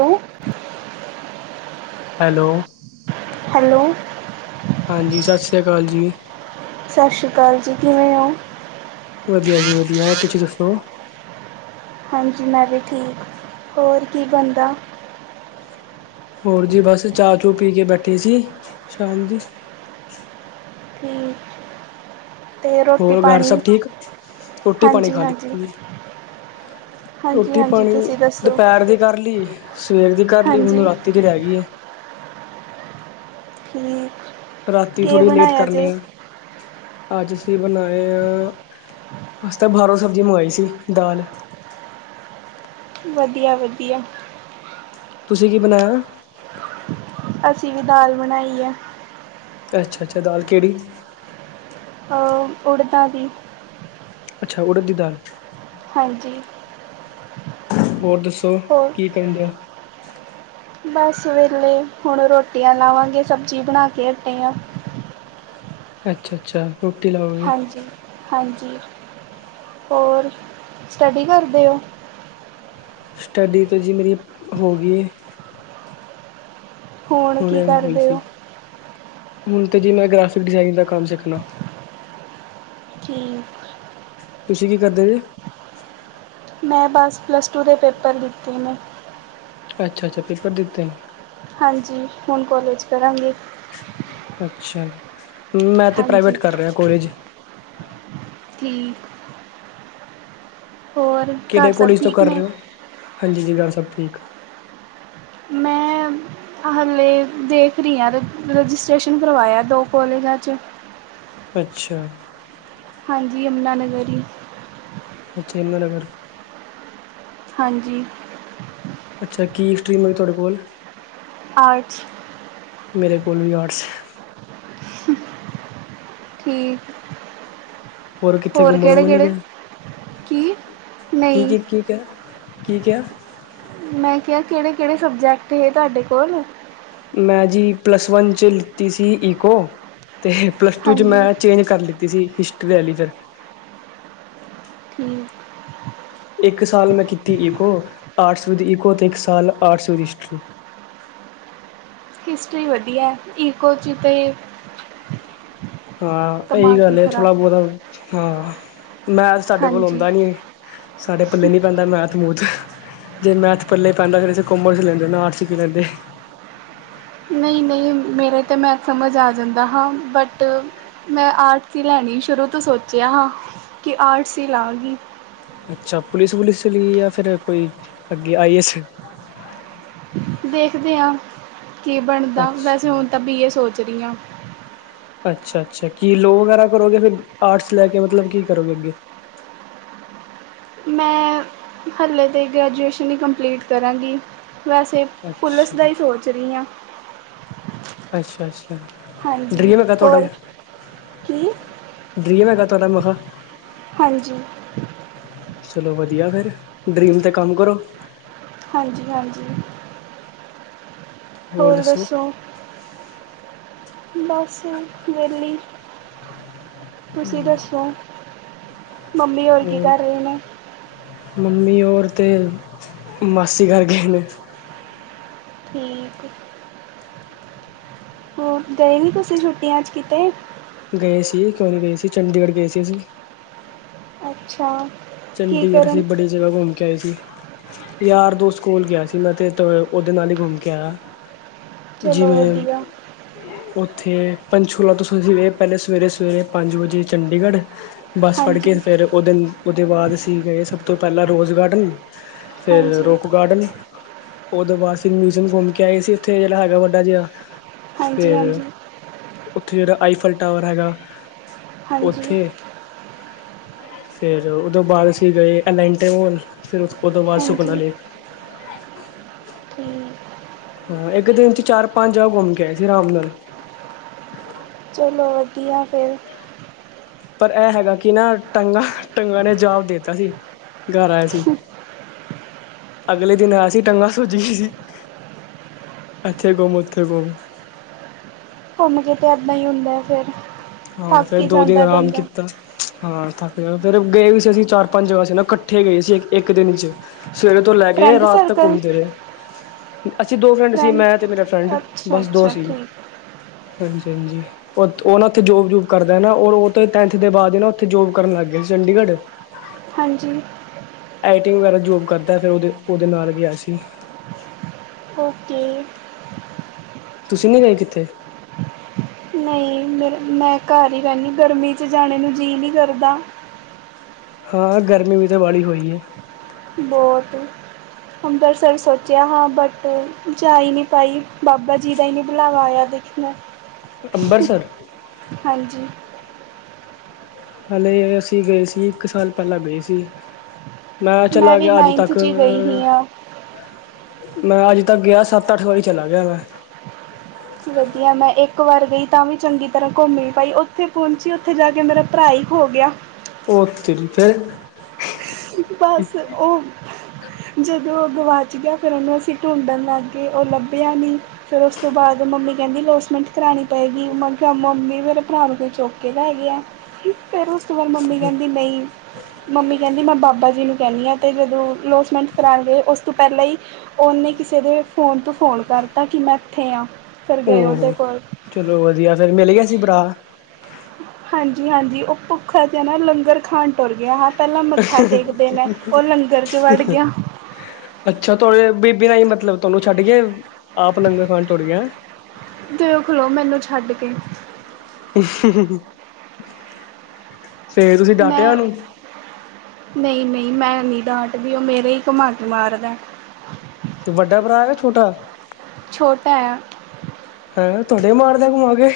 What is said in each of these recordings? Hello hello hello ਹਾਂਜੀ, ਸਤਿ ਸ਼੍ਰੀ ਅਕਾਲ ਜੀ। ਸਤਿ ਸ਼੍ਰੀ ਅਕਾਲ ਜੀ, ਕਿਵੇਂ ਓ? ਵਧੀਆ ਜੀ ਵਧੀਆ, ਹੋਰ, ਤੁਸੀਂ ਦੱਸੋ? ਹਾਂਜੀ ਮੈਂ ਵੀ ਠੀਕ, ਹੋਰ ਕੀ ਬਨਦਾ? ਹੋਰ ਜੀ ਬਸ ਚਾਹ ਚੂ ਪੀ ਕੇ ਬੈਠੇ ਸੀ ਸ਼ਾਮ ਦੀ ਠੀਕ। ਅਤੇ ਰੋਟੀ ਹੋਰ ਘਰ ਪਾਣੀ ਸਭ ਠੀਕ, ਰੋਟੀ ਪਾਣੀ ਹਾਂਜੀ ਖਾ ਹਾਂਜੀ ਲਿੱਤੀ ਏ। ਹਾਂਜੀ ਰੋਟੀ ਹਾਂਜੀ ਪਾਣੀ ਤੁਸੀਂ ਦੱਸੋ ਦੁਪਹਿਰ ਦੀ ਕਰ ਲਈ, ਸਵੇਰ ਦੀ ਕਰ ਲਈ, ਹੁਣ ਹਾਂਜੀ ਰਾਤੀ ਦੀ ਹੈਗੀ ਹੈ। ਠੀਕ। ਰਾਤੀ ਕੀ ਥੋੜੀ ਲੇਟ ਬਣਾਇਆ ਜੇ ਕਰਨੀ ਆ। ਅੱਜ ਅਸੀਂ ਬਣਾਏ ਆ ਅਸੀਂ ਤਾਂ ਬਾਹਰੋਂ ਸਬਜ਼ੀ ਮੰਗਵਾਈ ਸੀ ਦਾਲ। ਵਧੀਆ, ਵਧੀਆ। ਤੁਸੀਂ ਕੀ ਬਣਾਇਆ? ਅਸੀਂ ਵੀ ਦਾਲ ਬਣਾਈ ਹੈ। ਅੱਛਾ, ਅੱਛਾ ਦਾਲ ਕਿਹੜੀ? ਅ ਉੜਦਾ ਦੀ। ਅੱਛਾ ਉੜ ਦੀ ਦਾਲ। ਹਾਂਜੀ। ਹੋਰ ਹੋਰ ਦੱਸੋ'ਕੀ ਕਰਨ ਡਿਆ? ਬਸ ਵੇਹਲੇ, ਹੁਣ ਰੋਟੀਆਂ ਲਾਵਾਂਗੇ, ਸਬਜ਼ੀ ਬਣਾ ਕੇ ਹਟੇ ਆ। ਅੱਛਾ, ਅੱਛਾ। ਰੋਟੀ ਲਾਉ, ਹਾਂਜੀ, ਹਾਂਜੀ 'ਹੋਰ ਸਟੱਡੀ ਕਰਦੇ ਹੋ? ਸਟੱਡੀ ਤੇ ਜੀ ਮੇਰੀ ਹੋ ਗਈ ਏ। ਹੁਣ ਕੀ ਹੁਣੇ ਹੋਈ ਕਰਦੇ ਸੀ ਹੋ ਹੁਣ ਤਾਂ ਜੀ ਮੈਂ ਗ੍ਰਾਫਿਕ ਡਿਜ਼ਾਇਨਿੰਗ ਦਾ ਕੰਮ ਸਿੱਖਣਾ ਠੀਕ ਤੁਸੀਂ ਕੀ ਕਰਦੇ ਜੇ ਮੈਂ ਬਸ ਪਲੱਸ ਟੂ ਦੇ ਪੇਪਰ ਦਿੱਤੇ ਨੇ। ਅੱਛਾ -ਅੱਛਾ ਪੇਪਰ ਦਿੱਤੇ ਨੇ। ਹਾਂਜੀ ਹੁਣ ਕੋਲਜ ਕਰਾਂਗੀ। ਅੱਛਾ ਮੈਂ ਤਾਂ ਹਾਂਜੀ ਪ੍ਰਾਈਵੇਟ ਕਰ ਰਿਹਾ ਕੋਲਜ ਠੀਕ ਹੋਰ ਘਰ ਕਿਹੜੇ ਸਭ ਕੋਲੇਜ ਤੋਂ ਠੀਕ ਕਰ ਰਹੇ ਨੇ ਹੋ। ਹਾਂਜੀ ਜੀ, ਗੱਲ ਸਭ ਠੀਕ ਆ। ਮੈਂ ਹਾਲੇ ਦੇਖ ਰਹੀ ਹਾਂ ਰਜਿਸਟ੍ਰੇਸ਼ਨ ਕਰਵਾਇਆ ਦੋ ਕੋਾਲਜਾਂ ਵਿਚ। ਅੱਛਾ [inaudible] ਹਾਂਜੀ ਯਮੰਨਾ ਨਗਰ ਹੀ। ਯਮੰਨਾ ਨਗਰ ਹਾਂਜੀ ਅੱਛਾ ਕੀ ਸਟਰੀਮ ਹੈਗੀ ਤੁਹਾਡੇ ਕੋਲ? ਆਰਟ੍ਸ ਮੇਰੇ ਕੋਲ ਵੀ ਆਰਟਸ ਠੀਕ, ਹੋਰ ਕਿਹੜੇ- ਕਿਹੜੇ ਕੀ? ਕੀ ਨਹੀਂ ਕੀ ਕੀ ਕ ਕੀ ਕਿਆ? ਮੈਂ ਕਿਹਾ ਕਿਹੜੇ- ਕਿਹੜੇ ਸਬਜੈਕਟ ਹੈ ਤੁਹਾਡੇ ਕੋਲ? ਮੈਂ ਜੀ ਪਲੱਸ ਵਨ 'ਚ ਲਿੱਤੀ ਸੀ ਈਕੋ, ਅਤੇ ਪਲੱਸ ਟੂ 'ਚ ਹਾਂਜੀ ਮੈਂ ਚੇਂਜ ਕਰ ਲਿੱਤੀ। ਤੁਸੀਂ ਹਿਸਟਰੀ ਵਾਲ ਲਈ ਫਿਰ। ਠੀਕ ਇੱਕ ਸਾਲ ਮੈਂ ਕੀਤੀ ਈਕੋ ਆਰਟਸ ਵਿਦ ਈਕੋ ਅਤੇ ਇੱਕ ਸਾਲ ਆਰਟਸ ਵਿਦ ਹਿਸਟਰੀ ਹਿਸਟਰੀ ਵਧੀਆ ਈਕੋ 'ਚ ਤੇ ਹਾਂ ਇਹੀ ਦਿਮਾਗ ਵੀ ਗੱਲ ਏ ਖਰਾਬ ਥੋੜ੍ਹਾ ਬਹੁਤਾ ਹਾਂ ਮੈਥ ਸਾਡੇ ਕੋਲੋਂ ਹਾਂਜੀ ਹੋਂਦਾ ਨੀ ਸਾਡੇ ਪੱਲੇ ਨੀ ਪੈਂਦਾ ਮੈਥ ਮੂਥ ਜੇ ਮੈਥ ਪਲੇ ਪੈਂਦਾ ਫਿਰ ਅਸੀਂ ਕੋਮਰਸ ਲੈਂਦੇ ਆਰਟਸ ਕਿਉ ਲੈਂਦੇ ਨਈ ਨਈ ਮੇਰੇ ਤਾਂ ਮੈਂਥ ਸਮਝ ਆ ਜਾਂਦਾ ਹਾਂ ਬਟ ਮੈਂ ਆਰਟਸ ਹੀ ਲੈਣੀ ਸ਼ੁਰੂ ਤੋਂ ਸੋਚਿਆ ਹਾਂ ਕਿ ਹੀ ਆਰਟਸ ਹੀ ਲਾਂਗੀ ਅੱਛਾ ਪੁਲਿਸ ਵੁਲਿਸ ਲੀ ਆ ਜਾਂ ਫਿਰ ਕੋਈ ਅੱਗੇ ਆਈ ਏ ਐਸ ਦੇਖਦੇ ਹਾਂ ਕੀ ਬਣਦਾ ਵੈਸੇ ਅੱਛਾ ਹੁਣ ਤਾਂ ਬੀ ਏ ਸੋਚ ਰਈ ਹਾਂ ਅੱਛਾ ਅੱਛਾ ਕੀ ਲੋਅ ਵਗੈਰਾ ਕਰੋਗੇ ਫਿਰ ਆਰਟਸ ਲੈ ਕੇ ਮਤਲਬ ਕੀ ਕਰੋਗੇ ਅੱਗੇ ਮੈਂ ਹਾਲੇ ਤਾਂ ਗ੍ਰੈਜੂਏਸ਼ਨ ਹੀ ਕੰਪਲੀਟ ਕਰਾਂਗੀ ਵੈਸੇ ਪੁਲਿਸ ਅੱਛਾ, ਦਾ ਹੀ ਸੋਚ ਰਹੀ ਹਾਂ ਅੱਛਾ ਅੱਛਾ ਹਾਂਜੀ ਡਰੀਮ ਹੈਗਾ ਤੁਹਾਡਾ ਹੋਰ ਕੀ ਡਰੀਮ ਹੈਗਾ ਤੁਹਾਡਾ ਮੈ ਕਿਆ ਹਾਂਜੀ ਚਲੋ ਵਧੀਆ ਫਿਰ ਡਰੀਮ ਤੇ ਕੰਮ ਕਰੋ ਹਾਂਜੀ ਹਾਂਜੀ ਹੋਰ ਦੱਸੋ ਬਸ ਵਿਹਲੀ ਤੁਸੀਂ ਦੱਸੋ ਮੰਮੀ ਹੋਰੀ ਕੀ ਹੋਰ ਕਰ ਰਹੇ ਨੇ ਮੰਮੀ ਔਰ ਤੇ ਮਾਸੀ ਘਰ ਗਏ ਨੇ ਠੀਕ ਏ ਹੋਰ ਗਏ ਨੀ ਤੁਸੀਂ ਛੁੱਟੀਆਂ ਚ ਕਿਤੇ ਗਏ ਸੀ ਕਿਉਂ ਨਹੀਂ ਗਏ ਸੀ ਚੰਡੀਗੜ੍ਹ ਗਏ ਸੀ ਅਸੀਂ ਅੱਛਾ ਕੀ ਚੰਡੀਗੜ੍ਹ ਕਰਨ ਸੇ ਬੜੀ ਜਗ੍ਹਾ ਘੁੰਮ ਕੇ ਆਏ ਸੀ ਯਾਰ ਦੋਸਤ ਕੋਲ ਗਿਆ ਸੀ ਮੈਂ ਤੇ ਉਹਦੇ ਨਾਲ ਹੀ ਘੁੰਮ ਕੇ ਆਇਆ ਚਲੋ ਜਿਵੇਂ ਵਧੀਆ ਉੱਥੇ ਪੰਚਕੁਲਾ ਤੋਂ ਅਸੀਂ ਗਏ ਪਹਿਲੇ ਸਵੇਰੇ ਸਵੇਰੇ ਪੰਜ ਵਜੇ ਚੰਡੀਗੜ੍ਹ ਬੱਸ ਫੜ ਕੇ ਹਾਂਜੀ ਫਿਰ ਉਹਦੇ ਉਹਦੇ ਬਾਅਦ ਅਸੀਂ ਗਏ ਸਭ ਤੋਂ ਪਹਿਲਾਂ ਰੋਜ਼ ਗਾਰਡਨ ਫਿਰ ਹਾਂਜੀ ਰੋਕ ਗਾਰਡਨ ਉਦੋਂ ਬਾਅਦ ਫੇਰ ਮਿਊਜ਼ੀਅਮ ਘੁੰਮ ਕੇ ਆਏ ਸੀ ਉੱਥੇ ਜਿਹੜਾ ਹੈਗਾ ਵੱਡਾ ਜਿਹਾ ਹਾਂਜੀ ਫੇਰ ਹਾਂਜੀ ਉੱਥੇ ਜਿਹੜਾ ਆਈਫਲ ਟਾਵਰ ਹੈਗਾ ਹਾਂਜੀ ਉੱਥੇ ਫਿਰ ਉਹ ਤੋਂ ਬਾਅਦ ਅਸੀਂ ਗਏ ਅਲਾਂਟੇਮੋਲ ਫਿਰ ਉਹ ਤੋਂ ਬਾਅਦ ਸੁਖਨਾ ਹਾਂਜੀ ਲੇਕ ਠੀਕ ਹਾਂ ਇੱਕ ਦਿਨ ਚ ਚਾਰ ਪੰਜ ਜਗ੍ਹਾ ਘੁੰਮ ਕੇ ਆਏ ਸੀ ਰਾਮ ਨਾਲ ਚਲੋ ਵਧੀਆ ਫਿਰ ਪਰ ਇਹ ਹੈਗਾ ਕਿ ਨਾ ਟੰਗਾ ਟੰਗਾਂ ਨੇ ਜਵਾਬ ਦੇਤਾ ਸੀ ਘਰ ਆਏ ਸੀ ਅਗਲੇ ਦਿਨ ਅਸੀਂ ਟੰਗਾਂ ਸੁਜ ਗਈ ਸੀ ਇੱਥੇ ਗੁਮ ਉੱਥੇ ਗੁੰਮ ਘੁੰਮ ਕੇ ਤਾਂ ਇੱਦਾਂ ਹੀ ਹੁੰਦਾ ਫਿਰ ਹਾਂ ਥੱਕ ਫੇਰ ਹੀ ਦੋ ਦਿਨ ਜਾਂਦਾ ਆਰਾਮ ਬੰਦਾ ਕੀਤਾ ਹਾਂ ਥੱਕ ਜਾ ਫਿਰ ਗਏ ਵੀ ਸੀ ਅਸੀਂ ਚਾਰ ਪੰਜ ਜਗ੍ਹਾ ਸੀ ਨਾ ਕੱਠੇ ਗਏ ਸੀ ਇੱਕ ਇੱਕ ਦਿਨ ਚ ਸਵੇਰੇ ਤੋਂ ਲੈ ਕੇ ਫਰੈਂਡ ਰਾਤ ਤੱਕ ਸਰਕਲ ਘੁੰਮਦੇ ਰਏ। ਅਸੀਂ ਦੋ ਫਰੈਂਡ ਸੀ ਮੈਂ ਤੇ ਮੇਰਾ ਫਰੈਂਡ, ਅੱਛਾ ਬਸ ਦੋ ਅੱਛਾ ਸੀ। ਠੀਕ ਹਾਂਜੀ- ਹਾਂਜੀ। ਓਥ ਓ ਨਾਂ ਉੱਥੇ ਜੋਬ-ਜੂਬ ਕਰਦੈ ਨਾ ਔਰ ਓ ਤੇ ਟੈਂਨਥ ਦੇ ਬਾਅਦ ਈ ਨਾ ਉੱਥੇ ਜੋਬ ਕਰਨ ਲੱਗ ਗਿਆ ਸੀ ਚੰਡੀਗੜ੍ਹ। ਹਾਂਜੀ। ਆਈਟਿੰਗ ਵਗੈਰਾ ਜੋਬ ਕਰਦੈ ਫੇਰ ਓਦੇ, ਓਦੇ ਨਾਲ ਗਿਆ ਸੀ। ਓਕੇ। ਤੁਸੀਂ ਨੀ ਗਏ ਕਿੱਥੇ? ਨਈ ਮੇਰੇ - ਮੈਂ ਘਰ ਈ ਰੈਨੀ, ਗਰਮੀ ਚ ਜਾਣੇ ਨੂੰ ਜੀ ਈ ਨੀ ਕਰਦਾ। ਹਾਂ, ਗਰਮੀ ਵੀ ਤਾਂ ਬਾੜੀ ਹੋਈ ਏ। ਬੋਤ। ਅੰਬਰਸਰ ਸੋਚਿਆ ਹਾਂ ਬਟ ਜਾ ਈ ਨੀ ਪਾਈ, ਬਾਬਾ ਜੀ ਦਾ ਈ ਨੀ ਬੁਲਾਵਾ ਆਇਆ ਦੇ ਮੈਨੂੰ। ਅੰਬਰਸਰ? ਹਾਂਜੀ। ਹਲੇ ਅਸੀਂ ਗਏ ਸੀ, ਇੱਕ ਸਾਲ ਪੈਲਾਂ ਗਏ ਸੀ। ਮੈਂ ਚਲਾ ਵੀ ਗਿਆ ਅੱਜ ਨਾਈਨਥ ਤੱਕ 'ਚ ਗਈ ਹੀ ਹਾਂ ਮੈਂ ਅੱਜ ਤੱਕ ਗਿਆ ਸੱਤ, ਅੱਠ ਵਾਰੀ ਚਲਾ ਗਿਆ ਮੈਂ। ਵਧੀਆ, ਮੈਂ ਏਕ ਵਾਰ ਗਈ ਤਾਂ ਵੀ ਚੰਗੀ ਤਰ੍ਹਾਂ ਘੁੰਮ ਈ ਨੀ ਪਾਈ। ਉੱਥੇ ਪਹੁੰਚੀ, ਉੱਥੇ ਜਾ ਕੇ ਮੇਰਾ ਭਰਾ ਈ ਖੋ ਗਿਆ। ਓ ਤੇਰੀ ਫੇਰ? ਬਸ ਓ ਜਦੋਂ ਉਹ ਗਵਾਚ ਗਿਆ ਫੇਰ ਉਹਨੂੰ ਅਸੀਂ ਢੂੰਡਣ ਲੱਗ ਗਏ ਉਹ ਲੱਭਿਆ ਨੀ। ਫੇਰ ਉਸ ਤੋਂ ਬਾਅਦ ਮੰਮੀ ਕਹਿੰਦੀ ਲੋਸਮੈਂਟ ਕਰਉਣੀ ਪਏਗੀ ਮੈ ਖੇਆ ਮੰਮੀ ਮੇਰੇ ਭਰਾ ਨੂੰ ਕੋਈ ਚੌੱਕ ਕੇ ਲੈ ਗਿਆ। ਫੇਰ ਉਸ ਤੋਂ ਬਾਅਦ ਮੰਮੀ ਕਹਿੰਦੀ ਨਹੀਂ ਮੰਮੀ ਕਹਿੰਦੀ ਮੈਂ ਬਾਬਾ। ਜੀ ਨੂੰ ਕਹਿੰਦੀ ਹਾਂ ਤੇ ਜਦੋਂ ਲੋਸਮੈਂਟ ਕਰਾਨ ਗਏ ਉਸ ਤੋਂ ਪਹਿਲਾਂ ਈ। ਉਹਨੇ ਕਿਸੇ ਦੇ ਫੋਨ ਤੋਂ ਫੋਨ ਕਰਤਾ ਕਿ ਮੈਂ ਇੱਥੇ ਆ। ਓ ਹੋ ਚਲੋ ਵਧੀਆ ਫੇਰ ਮਿਲ ਗਿਆ ਸੀ ਭਰਾ? ਹਾਂਜੀ- ਹਾਂਜੀ ਉਹ ਭੁੱਖਾ ਜੇਹਾ ਨਾ ਲੰਗਰ ਖਾਣ ਤੁਰ ਗਿਆ ਹ- ਪਹਿਲਾਂ ਮੱਥਾ ਟੇਕ ਦੇ ਨੇ ਫੇਰ ਲੰਗਰ 'ਚ ਵੜ ਗਿਆ। ਅੱਛਾ ਤੁਹਾਡੇ ਬੀਬੀ ਨਾਲ ਨੀ ਮਤਲਬ ਤੁਹਾਨੂੰ ਛੱਡ ਗਿਆ ਆਪ ਲੰਗਰ ਖਾਣ ਤੁਰ ਗਿਆ ਏ। ਦੇਖ ਲੋ ਮੈਨੂੰ ਛੱਡ ਕੇ। ਫੇਰ ਤੁਸੀਂ ਡਟਿਆ ਓਨੂੰ? ਨਈ- ਨਈ ਮੈਂ ਨੀ ਡਾਂਟਦੀ ਓ ਮੇਰੇ ਈ ਘਮਾ ਕੇ ਮਾਰਦਾ ਏ। ਤੇ ਵੱਡਾ ਭਰਾ ਵੇ ਛੋਟਾ ਏ? ਛੋਟਾ ਐ। ਐਂ ਤੁਆਡੇ ਈ ਮਾਰਦਾ ਘੁਮਾਕੇ?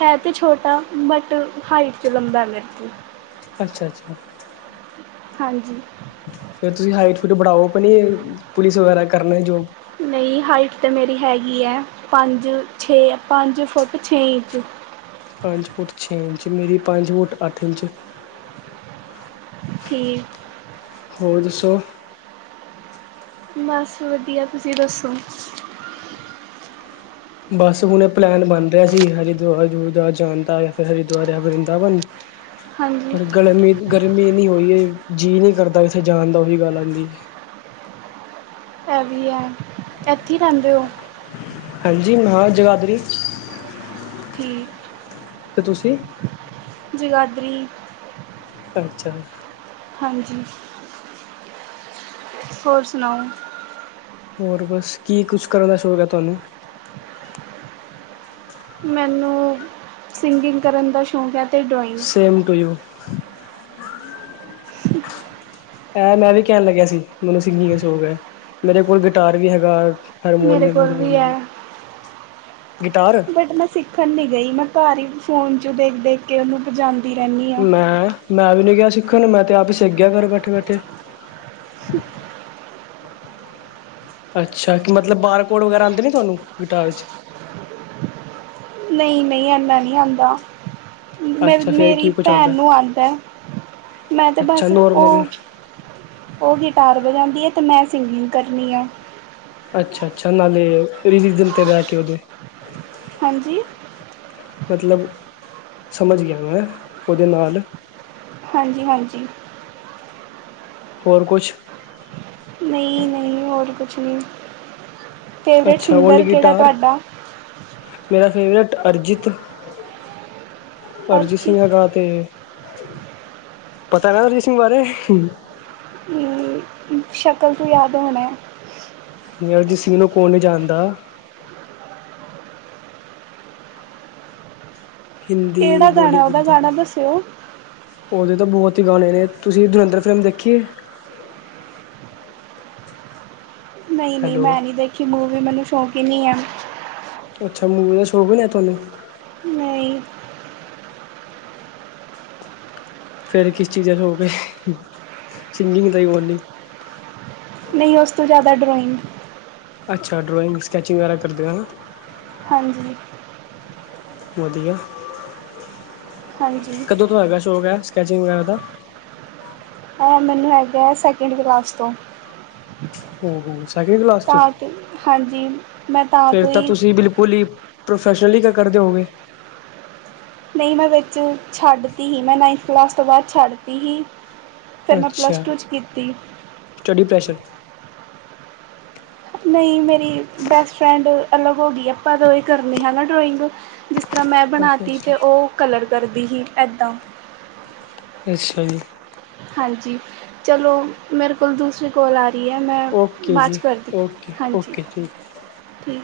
ਹੈ ਤਾਂ ਛੋਟਾ, ਬਟ ਹਾਈਟ ਚ ਲੰਬਾ ਏ ਮੇਰ ਤੋਂ। ਅੱਛਾ -ਅੱਛਾ। ਹਾਂਜੀ। ਫੇਰ ਤੁਸੀਂ ਹਾਈਟ ਖੂਦ ਬੜਾਓ ਆਪਣੀ ਪੁਲਿਸ ਵਗੈਰਾ ਕਰਨਾ ਜੋਇਨ। ਨਈ ਹਾਈਟ ਤਾਂ ਮੇਰੀ ਹੈਗੀ ਆ ਪੰਜ- ਛੇ ਪੰਜ ਫੁੱਟ ਛੇ ਇੰਚ। ਪੰਜ ਫੁੱਟ ਛੇ ਇੰਚ ਮੇਰੀ ਪੰਜ ਫੁਟ ਅੱਠ ਇੰਚ। ਠੀਕ ਹੋਰ ਦੱਸੋ? ਬਸ ਵਧੀਆ ਤੁਸੀਂ ਦੱਸੋ? ਬਸ ਹੁਣੇ ਪਲੈਨ ਬਣ ਰੇਆ ਸੀ ਹਰਿਦੁਆਰ ਦੂਰ ਜਾਣ ਦਾ ਜਾ ਫਿਰ ਹਰਿਦੁਆਰ ਵਰਿੰਦਾਵਨ। ਹਾਂਜੀ ਪਰ ਗਰਮੀ- ਗਰਮੀ ਏਨੀ ਹੋਈ ਏ ਜੀ ਨੀ ਕਰਦਾ ਓਥੇ ਜਾਣ ਦਾ ਓਹੀ ਗੱਲ ਆਂਦੀ। ਹੈ ਵੀ ਐ ਐਥੇ ਈ ਰੈਂਦੇ ਓ। ਹਾਂਜੀ ਮੈ ਜਗਾਧਰੀ। ਠੀਕ। ਤੇ ਤੁਸੀਂ? ਜਗਾਦਰੀ। ਅੱਛਾ। ਹਾਂਜੀ। ਹੋਰ ਸੁਣਾਓ। ਹੋਰ ਬਸ ਕੀ ਕੁਛ ਕਰਨ ਦਾ ਸ਼ੌਕ ਐ ਤਾਨੂੰ। ਮੈਨੂੰ ਸਿੰਗਿੰਗ ਕਰਨ ਦਾ ਸ਼ੌਕ ਐ। Same to you. ਐ ਮੈਂ ਵੀ ਕਹਿਣ ਲੱਗਿਆ ਸੀ ਮੈਨੂੰ ਸਿੰਗਿੰਗ ਦਾ ਸ਼ੌਂਕ ਐ ਮੇਰੇ ਕੋਲ ਗਿਟਾਰ ਵੀ ਹੈਗਾ। ਮੇਰੇ ਹਰਮੋਨੀਅਮ ਕੋਲ ਵੀ ਹੂਰਮੋਨੀਅਮ, ਹੈ ਗਿਟਾਰ। ਬਟ ਮੈਂ ਸਿੱਖਣ ਨੀ ਗਈ ਮੈਂ ਘਰ ਹੀ ਫੋਨ ਚੋ ਦੇਖ- ਦੇਖ ਕੇ ਓਨੂੰ ਵਜਾਦੀ ਰੇਨੀਂ ਆ। ਮੈਂ ਮੈਂ ਵੀ ਨੀ ਗਿਆ ਸਿੱਖਣ ਨੂੰ ਮੈਂ ਤਾਂ ਆਪ ਈ ਸਿੱਖ ਗੇਆ ਘਰ ਬੈਠੇ -ਬੈਠੇ। ਅੱਛਾ ਕਿ ਮਤਲਬ ਬਾਰਕੋਡ ਵਗੈਰਾ ਆਦੇ ਨੇ ਤੁਵਾਨੁ ਗਿਟਾਰ ਚ? ਨਈ- ਨਈ ਐਨਾ ਨੀ ਆਦਾ। ਮੈ ਅੱਛਾ ਫਿਰ ਮੇਰੀ ਕੀ ਕੁਛ ਭੈਣ ਆਉਂਦਾ ਨੂੰ ਆਂਦਾ ਮੈਂ ਤਾਂ ਅੱਛਾ ਬਸ ਓ। ਨੋਰਮਲ ਉਹ ਗਿਟਾਰ ਵਜਾਂਦੀ ਐ ਤੇ ਮੈਂ ਸਿੰਗਿੰਗ ਕਰਨੀ ਆ। ਅੱਛਾ-ਅੱਛਾ ਨਾਲੇ, ਰਿਲਿਜਿਗਂ ਤੇ ਬੈ ਕੇ ਓਥੇ ਹਾਂਜੀ। ਮਤਲਬ ਸਮਝ ਗਿਆ ਮੈਂ ਓਦੇ ਨਾਲ। ਹਾਂਜੀ- ਹਾਂਜੀ। ਹੋਰ ਕੁਛ। ਨਈ- ਨਈ ਹੋਰ ਕੁਛ ਨੀ ਫੇਵਰੇਟ ਅੱਛਾ ਓਨਲੀ ਸਿੰਗਰ ਕੇੜਾ ਗਿਟਾਰ ਤੁਆਡਾ। ਮੇਰਾ ਫੇਵਰੇਟ ਅਰਜਿਤ। ਅਰਜੀ ਸਿੰਘ ਅਰਜੀਤ ਹੈਗਾ ਤੇ ਪਤਾ ਐ ਅਰਜੀ ਸਿੰਘ ਬਾਰੇ। ਹੂੰ ਸ਼ਕਲ ਤੋ ਯਾਦ ਹੋਣੈ। ਨੀ ਅਰਜੀ ਸਿੰਘ ਨੂੰ ਕੌਣ ਨੀ ਜਾਣਦਾ। ਹਿੰਦੀ ਕਿਹੜਾ ਗਾਣਾ ਬੋਲੀਵੁੱਡ ਉਹਦਾ ਦਾ। ਗਾਣਾ ਦੱਸਿਓ? ਔਦੇ ਤੋਂ ਬੋਤ ਈ ਗਾਣੇ ਨੇ ਤੁਸੀਂ ਦਵਿੰਦਰ ਫਿਲਮ ਦੇਖੀ ਏ। ਨਈ-ਨਈ ਹੈਲੋ ਮੈਂ ਨੀ ਦੇਖੀ ਮੂਵੀ ਮੈਨੂੰ ਸ਼ੌਕ ਈ ਨੀ ਐ। ਅੱਛਾ ਮੂਵੀ ਦਾ ਸ਼ੌਕ ਨੀ ਐ ਤੁਆਨੂੰ। ਨਹੀਂ। ਫੇਰ ਕਿਸ ਚੀਜ਼ ਦਾ ਸ਼ੋਕ ਏ ਸਿੰਗਿੰਗ ਦਾ ਹੀ ਓਨਲੀ। ਨਹੀਂ ਉਸ ਤੋਂ ਜ਼ਿਆਦਾ ਡਰੋਇੰਗ। ਅੱਛਾ ਡਰੋਇੰਗ ਸਕੈਚਿੰਗ ਵਗੈਰਾ ਕਰਦੇ ਹੋ ਨਾ। ਹਾਂਜੀ। ਵਧੀਆ ਹਾਂਜੀ ਕਦੋਂ ਤੋਂ ਹੈਗਾ ਸ਼ੌਕ ਐ ਸਕੈਚਿੰਗ ਵਗੈਰਾ ਦਾ। ਐ ਮੈਨੂੰ ਹੈਗਾ ਹੈ ਸੈਕਿੰਡ ਕਲਾਸ ਤੋਂ। ਓ ਹੋ ਸੈਕਿੰਡ ਕਲਾਸ ਤੋ ਤਾਂ ਕਿ ਹਾਂਜੀ ਮੈਂ ਫੇਰ ਤੋਂ ਤਾਂ ਹੀ ਤੁਸੀਂ ਬਿਲਕੁਲ ਹੀ। ਪ੍ਰੋਫੈਸ਼ਨਲੀ ਦੇ ਕਰਦੇ ਹੋਗੇ। ਨਈ ਮੈਂ ਵਿੱਚ ਛੱਡਦੀ ਹੀ ਨਾਇੰਥ ਕਲਾਸ ਤੋਂ ਬਾਦ ਛੱਡਤੀ ਹੀ। ਫਿਰ ਮੈਂ ਪਲੱਸ ਅੱਛਾ, ਟੂ 'ਚ ਕੀਤੀ ਸਟੱਡੀ ਪ੍ਰੈਸ਼ਰ। ਨਈ ਮੇਰੀ ਬੈਸਟ ਫਰੈਂਡ ਅਲੱਗ ਹੋ ਗਈ ਆਪਾ ਦੋ ਹੀ ਕਰਨੇ ਹਾ ਨਾ ਡਰੋਇੰਗ। ਜਿਸ ਤਰ੍ਹਾਂ ਮੈਂ ਬਣਾ ਅੱਛਾ ਤੀ ਅੱਛਾ ਤੇ ਉਹ ਕਲਰ ਕਰਦੀ ਹੀ ਏਦਾਂ। ਅੱਛਾ ਜੀ। ਹਾਂਜੀ ਚਲੋ, ਮੇਰੇ ਕੋਲ ਦੂਸ ਕੋਲ ਆ ਰਹੀ ਐ ਮੈਂ ਓਕੇ ਬਾਦ ਚ ਜੀ ਕਰਦੀ ਓਕੇ ਹਾਂਜੀ ਓਕੇ ਠੀਕ ਠੀਕ।